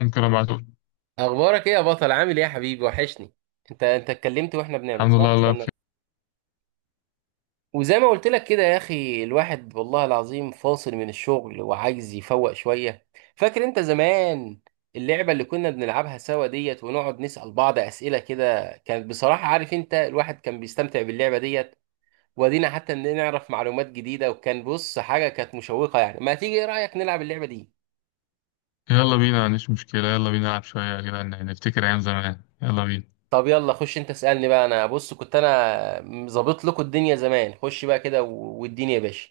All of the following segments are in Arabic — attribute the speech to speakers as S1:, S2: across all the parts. S1: ممكن ابعته.
S2: اخبارك ايه يا بطل؟ عامل ايه يا حبيبي، وحشني. انت اتكلمت واحنا بنعمل؟
S1: الحمد
S2: صح،
S1: لله الله
S2: استنى.
S1: بخير.
S2: وزي ما قلت لك كده يا اخي، الواحد والله العظيم فاصل من الشغل وعايز يفوق شويه. فاكر انت زمان اللعبه اللي كنا بنلعبها سوا ديت؟ ونقعد نسأل بعض اسئله كده، كانت بصراحه عارف انت الواحد كان بيستمتع باللعبه ديت. ودينا حتى ان نعرف معلومات جديده، وكان بص حاجه كانت مشوقه، يعني ما تيجي ايه رايك نلعب اللعبه دي؟
S1: يلا بينا، مفيش مشكلة، يلا بينا نلعب شوية يا جدعان، يعني نفتكر أيام زمان، يلا بينا.
S2: طب يلا خش، انت اسألني بقى. انا بص كنت انا ظابط لكم الدنيا زمان، خش بقى كده والدنيا يا باشا.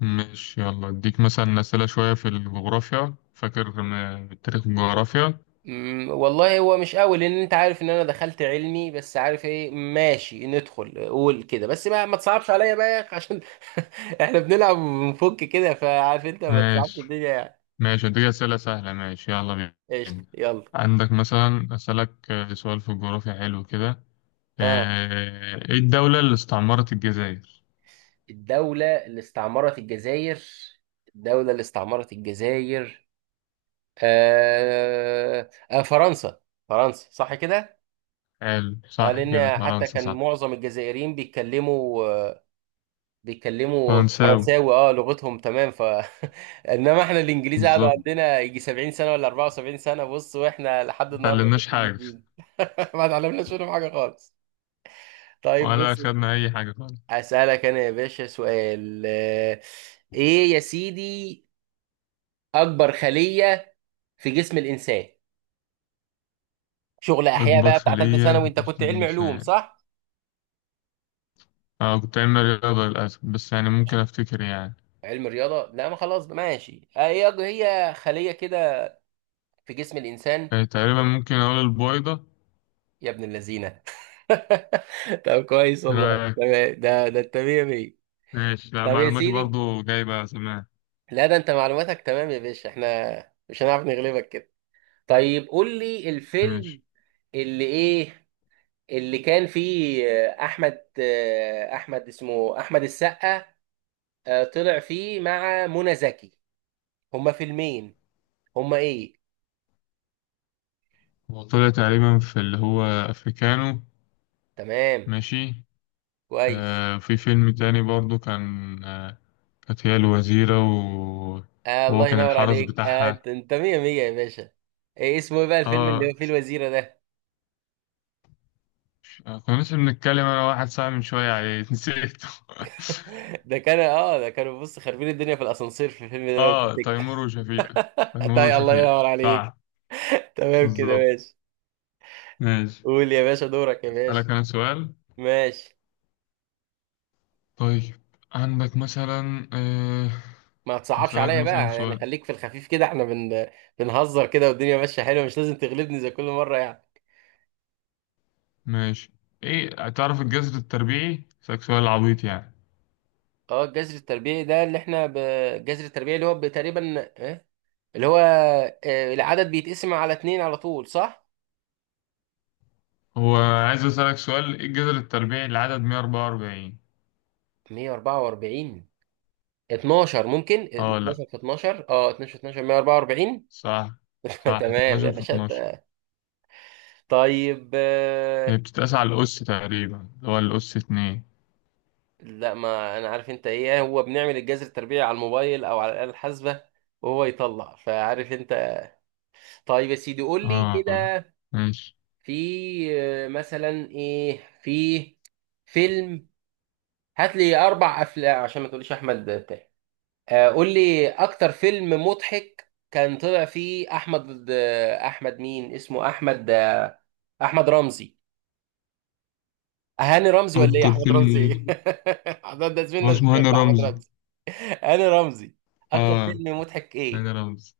S1: ماشي، يلا اديك مثلا أسئلة شوية في الجغرافيا، فاكر من التاريخ والجغرافيا.
S2: والله هو مش قوي، لان انت عارف ان انا دخلت علمي. بس عارف ايه، ماشي ندخل، قول كده بس بقى، ما تصعبش عليا بقى يا اخي عشان احنا بنلعب وبنفك كده، فعارف انت ما تصعبش
S1: ماشي،
S2: الدنيا يعني.
S1: ماشي اديك أسئلة سهلة، ماشي يلا بينا.
S2: قشطة، يلا.
S1: عندك مثلا أسألك سؤال في الجغرافيا حلو كده.
S2: اه،
S1: ايه الدولة اللي استعمرت الجزائر؟
S2: الدولة اللي استعمرت الجزائر. الدولة اللي استعمرت الجزائر. فرنسا. فرنسا، صح كده.
S1: حلو،
S2: اه
S1: صح كده،
S2: لان حتى
S1: فرنسا
S2: كان
S1: صح.
S2: معظم الجزائريين بيتكلموا
S1: فرنساوي.
S2: فرنساوي، اه لغتهم، تمام. انما احنا الانجليز قعدوا
S1: بالظبط.
S2: عندنا يجي 70 سنه ولا 74 سنه، بص، واحنا لحد النهارده
S1: متعلمناش
S2: بنحكي
S1: حاجة،
S2: بالإنجليزي. ما اتعلمناش منهم حاجه خالص. طيب
S1: ولا
S2: بص،
S1: أخدنا أي حاجة.
S2: اسالك انا يا باشا سؤال. ايه يا سيدي؟ اكبر خليه في جسم الانسان. شغل احياء
S1: أكبر
S2: بقى بتاع ثالثه
S1: خلية
S2: ثانوي.
S1: في
S2: انت كنت
S1: جسم
S2: علمي علوم
S1: الإنسان؟
S2: صح؟
S1: أنا كنت علمي رياضة للأسف، بس يعني ممكن أفتكر يعني.
S2: علم رياضه؟ لا، ما خلاص ماشي. هي خليه كده في جسم الإنسان.
S1: تقريبا ممكن أقول البويضة.
S2: يا ابن اللذينة! طب كويس
S1: إيه
S2: والله،
S1: رأيك؟
S2: تمام. ده انت مية مية.
S1: ماشي، لا
S2: طب يا
S1: معلوماتي
S2: سيدي،
S1: برضو جايبة سماع.
S2: لا ده انت معلوماتك تمام يا باشا، احنا مش هنعرف نغلبك كده. طيب قول لي الفيلم
S1: ماشي.
S2: اللي ايه، اللي كان فيه احمد اسمه احمد السقا. طلع فيه مع منى زكي. هما فيلمين. هما ايه؟
S1: هو طلع تقريبا في اللي هو أفريكانو.
S2: تمام،
S1: ماشي.
S2: كويس.
S1: آه، في فيلم تاني برضو كان آه، كانت هي الوزيرة، وهو
S2: الله
S1: كان
S2: ينور
S1: الحرس
S2: عليك.
S1: بتاعها.
S2: انت مية مية يا باشا. ايه اسمه، ايه بقى الفيلم اللي
S1: اه.
S2: هو فيه الوزيرة ده؟
S1: كنا لسه بنتكلم أنا واحد صاحبي من شوية عليه نسيته.
S2: ده كانوا بص خاربين الدنيا في الاسانسير في الفيلم ده لو
S1: اه،
S2: تفتكر.
S1: تيمور وشفيق. تيمور
S2: طيب، الله
S1: وشفيق
S2: ينور عليك.
S1: صح.
S2: تمام كده،
S1: بالظبط.
S2: ماشي.
S1: ماشي.
S2: قول يا باشا دورك يا باشا.
S1: اسألك انا سؤال.
S2: ماشي.
S1: طيب، عندك مثلا
S2: ما تصعبش
S1: اسألك
S2: عليا
S1: مثلا
S2: بقى، يعني
S1: سؤال.
S2: خليك في الخفيف كده. احنا بنهزر كده، والدنيا ماشية حلوة، مش لازم تغلبني زي كل مرة يعني.
S1: ماشي. ايه، تعرف الجذر التربيعي؟ اسألك سؤال عبيط يعني.
S2: اه، الجذر التربيعي ده اللي احنا الجذر التربيعي اللي هو تقريبا إيه؟ اللي هو العدد بيتقسم على اتنين على طول صح؟
S1: هو عايز اسألك سؤال، ايه الجذر التربيعي لعدد 144؟
S2: 144. 12، ممكن
S1: اه، لا،
S2: 12 في 12. اه، 12 في 12، 144.
S1: صح، صح،
S2: تمام يا
S1: 12 في
S2: باشا
S1: 12.
S2: انت. طيب
S1: هي بتتقاس على الأس تقريبا، اللي هو الأس اتنين.
S2: لا، ما انا عارف انت ايه، هو بنعمل الجذر التربيعي على الموبايل او على الآلة الحاسبة وهو يطلع، فعارف انت. طيب يا سيدي قول لي
S1: اه.
S2: كده.
S1: ماشي.
S2: في مثلا ايه، في فيلم، هات لي اربع افلام عشان ما تقوليش احمد بتاع. قول لي اكتر فيلم مضحك كان طلع فيه احمد مين اسمه احمد، احمد رمزي. هاني رمزي ولا ايه،
S1: أكتر
S2: احمد رمزي ايه؟
S1: فيلم.
S2: ده
S1: هو
S2: زميلنا في
S1: اسمه هاني
S2: الشغل احمد
S1: رمزي.
S2: رمزي. هاني رمزي. اكتر
S1: اه،
S2: فيلم مضحك
S1: هاني
S2: ايه؟
S1: رمزي.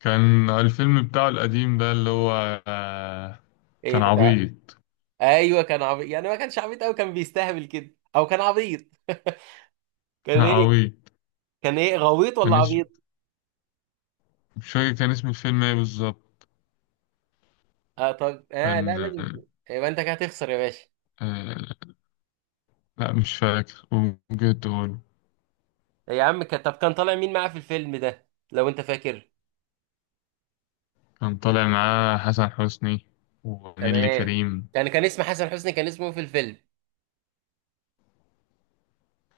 S1: كان الفيلم بتاعه القديم ده اللي هو، آه،
S2: ايه
S1: كان
S2: ده، تعال.
S1: عبيط.
S2: ايوه كان عبيط، يعني ما كانش عبيط قوي، كان بيستهبل كده، او كان عبيط. كان ايه؟
S1: عبيط.
S2: كان ايه، غويط
S1: كان
S2: ولا
S1: اسم،
S2: عبيط؟
S1: مش فاكر كان اسم الفيلم ايه بالظبط.
S2: اه طب، لا
S1: كان
S2: لازم يكون. يبقى انت كده هتخسر يا باشا.
S1: آه، لا مش فاكر، ممكن تقول.
S2: يا عم طب كان طالع مين معاه في الفيلم ده لو انت فاكر؟
S1: كان طالع معاه حسن حسني ونيلي
S2: تمام.
S1: كريم.
S2: كان اسم حسن حسني، كان اسمه في الفيلم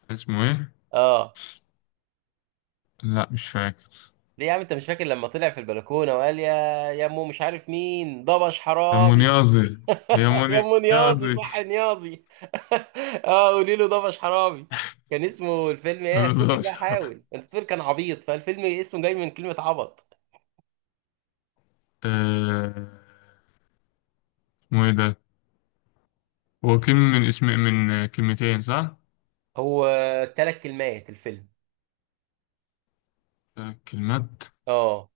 S1: اسمه ايه؟
S2: اه؟
S1: لا مش فاكر.
S2: ليه يا عم انت مش فاكر لما طلع في البلكونه وقال يا امه مش عارف مين ضبش
S1: يا
S2: حرامي.
S1: منيازي، يا
S2: يا امه نيازي،
S1: منيازي.
S2: صح، نيازي. اه، قولي له ضبش حرامي. كان اسمه الفيلم ايه؟ افتكر
S1: مش
S2: بقى،
S1: عارف.
S2: حاول، انت بتقول كان عبيط، فالفيلم اسمه جاي من كلمه عبط.
S1: آه، اسمه ايه ده؟ هو كلمة من اسم من كلمتين صح؟
S2: هو ثلاث كلمات الفيلم.
S1: كلمات.
S2: اه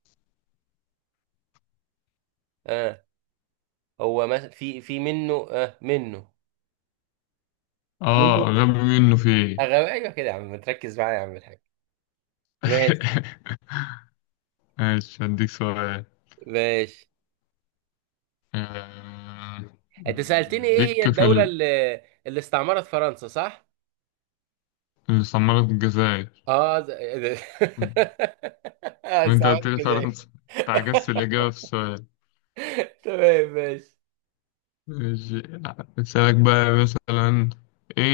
S2: اه هو في منه، منه.
S1: اه،
S2: منه
S1: غبي منه في ايه.
S2: أغاوي. ايوه كده يا عم، تركز معايا يا عم الحاج. ماشي.
S1: ماشي، هديك سؤال.
S2: ماشي،
S1: آه،
S2: انت سألتني ايه هي
S1: ليك في
S2: الدولة اللي استعمرت فرنسا صح؟
S1: اللي صممت الجزائر،
S2: اه ز-
S1: وانت
S2: استعمرت
S1: قلت لي
S2: الجزائر.
S1: فرنسا. انت عجزت الإجابة في السؤال.
S2: تمام ماشي.
S1: ماشي. أسألك بقى مثلا، ايه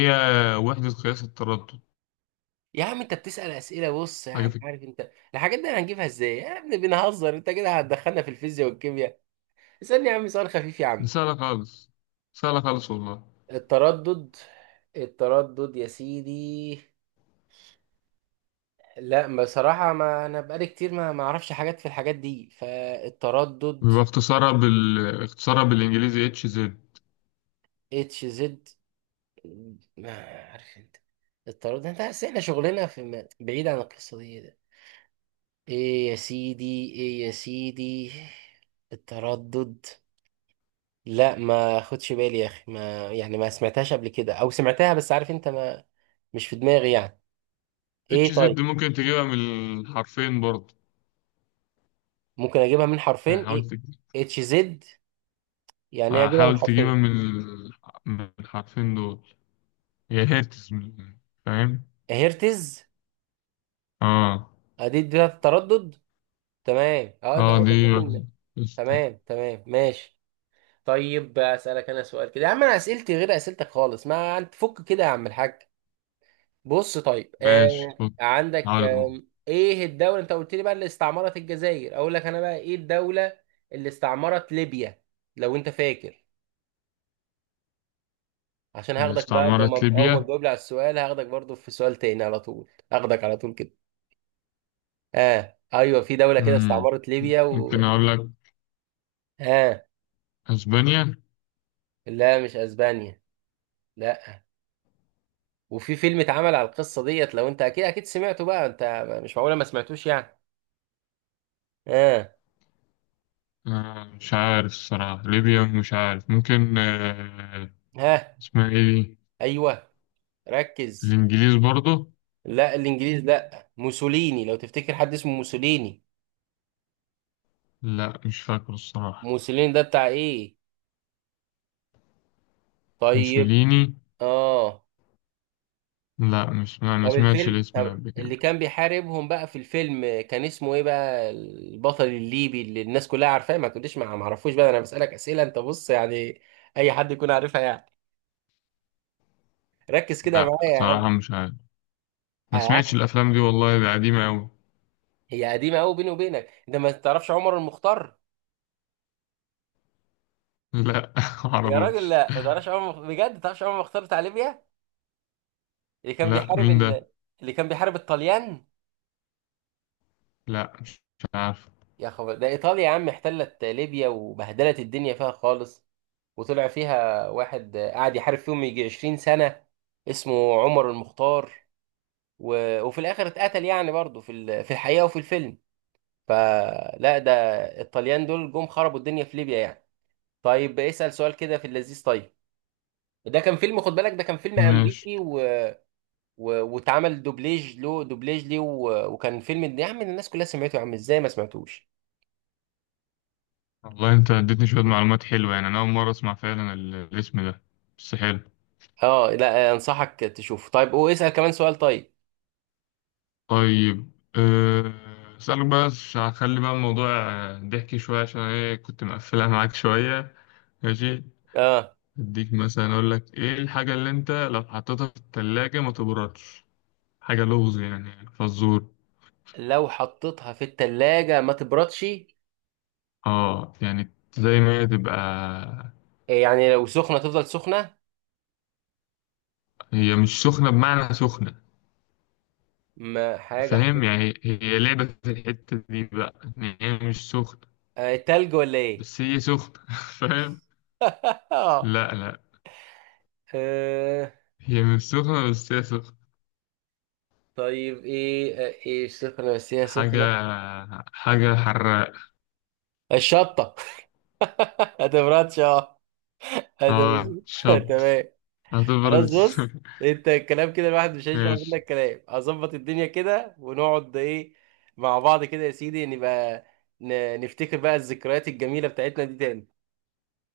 S1: هي وحدة قياس التردد؟
S2: يا عم انت بتسأل اسئلة، بص
S1: حاجة
S2: يعني
S1: في،
S2: عارف انت الحاجات دي هنجيبها ازاي؟ يا ابني بنهزر، انت كده هتدخلنا في الفيزياء والكيمياء. اسألني يا عم سؤال خفيف يا
S1: دي
S2: عم.
S1: سهلة خالص، سهلة خالص والله.
S2: التردد التردد يا سيدي، لا بصراحة ما انا بقالي كتير ما اعرفش حاجات في الحاجات دي. فالتردد
S1: بيبقى اختصارها اختصارها بالإنجليزي اتش زد.
S2: اتش زد. ما عارف انت، الطرد ده، انت عارف احنا شغلنا في بعيد عن القصة دي ده. ايه يا سيدي، ايه يا سيدي؟ التردد، لا ما خدش بالي يا اخي ما، يعني ما سمعتهاش قبل كده او سمعتها، بس عارف انت ما، مش في دماغي يعني.
S1: اتش
S2: ايه
S1: زد
S2: طيب؟
S1: ممكن تجيبها من الحرفين برضه.
S2: ممكن اجيبها من حرفين
S1: يعني
S2: ايه؟
S1: حاولت.
S2: اتش زد. يعني ايه اجيبها من
S1: حاول تجيبها
S2: حرفين؟
S1: من من الحرفين دول. هي هرتز فاهم.
S2: هرتز.
S1: اه.
S2: ادي ده التردد. تمام اه، انت
S1: اه
S2: عايز
S1: دي
S2: اجيب من،
S1: واحدة. قشطة.
S2: تمام تمام ماشي. طيب اسالك انا سؤال كده يا عم. انا اسئلتي غير اسئلتك خالص، ما انت فك كده يا عم الحاج. بص طيب،
S1: ماشي، فك،
S2: عندك
S1: حاول أفك.
S2: ايه الدوله انت قلت لي بقى اللي استعمرت الجزائر؟ اقول لك انا بقى ايه الدوله اللي استعمرت ليبيا لو انت فاكر؟ عشان هاخدك بقى، لو ما
S1: استعمرت
S2: اول ما
S1: ليبيا.
S2: تجاوب لي على السؤال هاخدك برضو في سؤال تاني على طول، هاخدك على طول كده. اه ايوه، في دوله كده
S1: مم،
S2: استعمرت ليبيا و،
S1: ممكن أقول لك
S2: اه
S1: أسبانيا.
S2: لا مش اسبانيا، لا. وفي فيلم اتعمل على القصة ديت، لو انت اكيد اكيد سمعته بقى انت، مش معقولة ما سمعتوش يعني. اه.
S1: آه مش عارف الصراحة، ليبيا مش عارف، ممكن آه.
S2: ها،
S1: اسمها إيه دي؟
S2: ايوه، ركز.
S1: الإنجليز برضو.
S2: لا، الانجليز؟ لا، موسوليني، لو تفتكر حد اسمه موسوليني.
S1: لا مش فاكر الصراحة.
S2: موسوليني ده بتاع ايه؟ طيب.
S1: موسوليني.
S2: اه
S1: لا، مش ما ما
S2: طب
S1: سمعتش
S2: الفيلم،
S1: الاسم ده
S2: طب
S1: قبل كده.
S2: اللي كان بيحاربهم بقى في الفيلم كان اسمه ايه بقى، البطل الليبي اللي الناس كلها عارفاه؟ ما تقوليش ما اعرفوش بقى، انا بسألك اسئلة انت، بص يعني اي حد يكون عارفها يعني. ركز كده
S1: لا
S2: معايا يا
S1: صراحة مش عارف. ما
S2: عم.
S1: سمعتش الافلام دي والله، ده قديمه قوي.
S2: هي قديمه قوي، بيني وبينك انت ما تعرفش عمر المختار؟
S1: لا
S2: يا راجل،
S1: معرفوش.
S2: لا ما تعرفش عمر المخ- بجد ما تعرفش عمر المختار بتاع ليبيا، اللي كان
S1: لا
S2: بيحارب
S1: مين ده؟
S2: اللي كان بيحارب الطليان؟
S1: لا مش عارف.
S2: يا خبر، ده ايطاليا يا عم احتلت ليبيا وبهدلت الدنيا فيها خالص، وطلع فيها واحد قعد يحارب فيهم يجي 20 سنه اسمه عمر المختار، وفي الاخر اتقتل، يعني برضه في في الحقيقه وفي الفيلم. فلا، ده الطليان دول جم خربوا الدنيا في ليبيا يعني. طيب اسأل سؤال كده في اللذيذ طيب. ده كان فيلم، خد بالك، ده كان فيلم
S1: ماشي.
S2: امريكي و... واتعمل دوبليج له، دوبليج ليه، وكان فيلم يا عم الناس كلها سمعته، يا عم ازاي ما سمعتوش؟
S1: والله انت اديتني شويه معلومات حلوه يعني، انا اول مره اسمع فعلا الاسم ده، بس حلو.
S2: اه، لا انصحك تشوفه. طيب، واسأل كمان سؤال. طيب
S1: طيب اسالك بقى هخلي بقى الموضوع ضحكي شويه، عشان ايه كنت مقفلها معاك شويه. ماشي،
S2: اه،
S1: اديك مثلا اقول لك ايه الحاجه اللي انت لو حطيتها في الثلاجه ما تبردش، حاجه لغز يعني فزور.
S2: لو حطيتها في التلاجة ما تبردش؟
S1: اه يعني زي ما هي تبقى.
S2: يعني لو سخنة تفضل سخنة؟
S1: هي مش سخنة بمعنى سخنة،
S2: ما حاجة
S1: فاهم؟
S2: حطيتها.
S1: يعني هي لعبة في الحتة دي بقى، يعني هي مش سخنة
S2: تلج ولا ايه؟
S1: بس هي سخنة. فاهم؟
S2: آه
S1: لا لا، هي مش سخنة بس هي سخنة.
S2: طيب ايه ايه، سخنة بس هي
S1: حاجة،
S2: سخنة؟
S1: حاجة حراق.
S2: الشطة! ما تبردش اه.
S1: اه
S2: هذا-
S1: شط.
S2: تمام. خلاص
S1: هتبرد.
S2: بص، انت الكلام كده الواحد مش هيشبع
S1: ماشي.
S2: منك كلام. هظبط الدنيا كده، ونقعد ايه مع بعض كده يا سيدي، نبقى نفتكر بقى الذكريات الجميلة بتاعتنا دي تاني.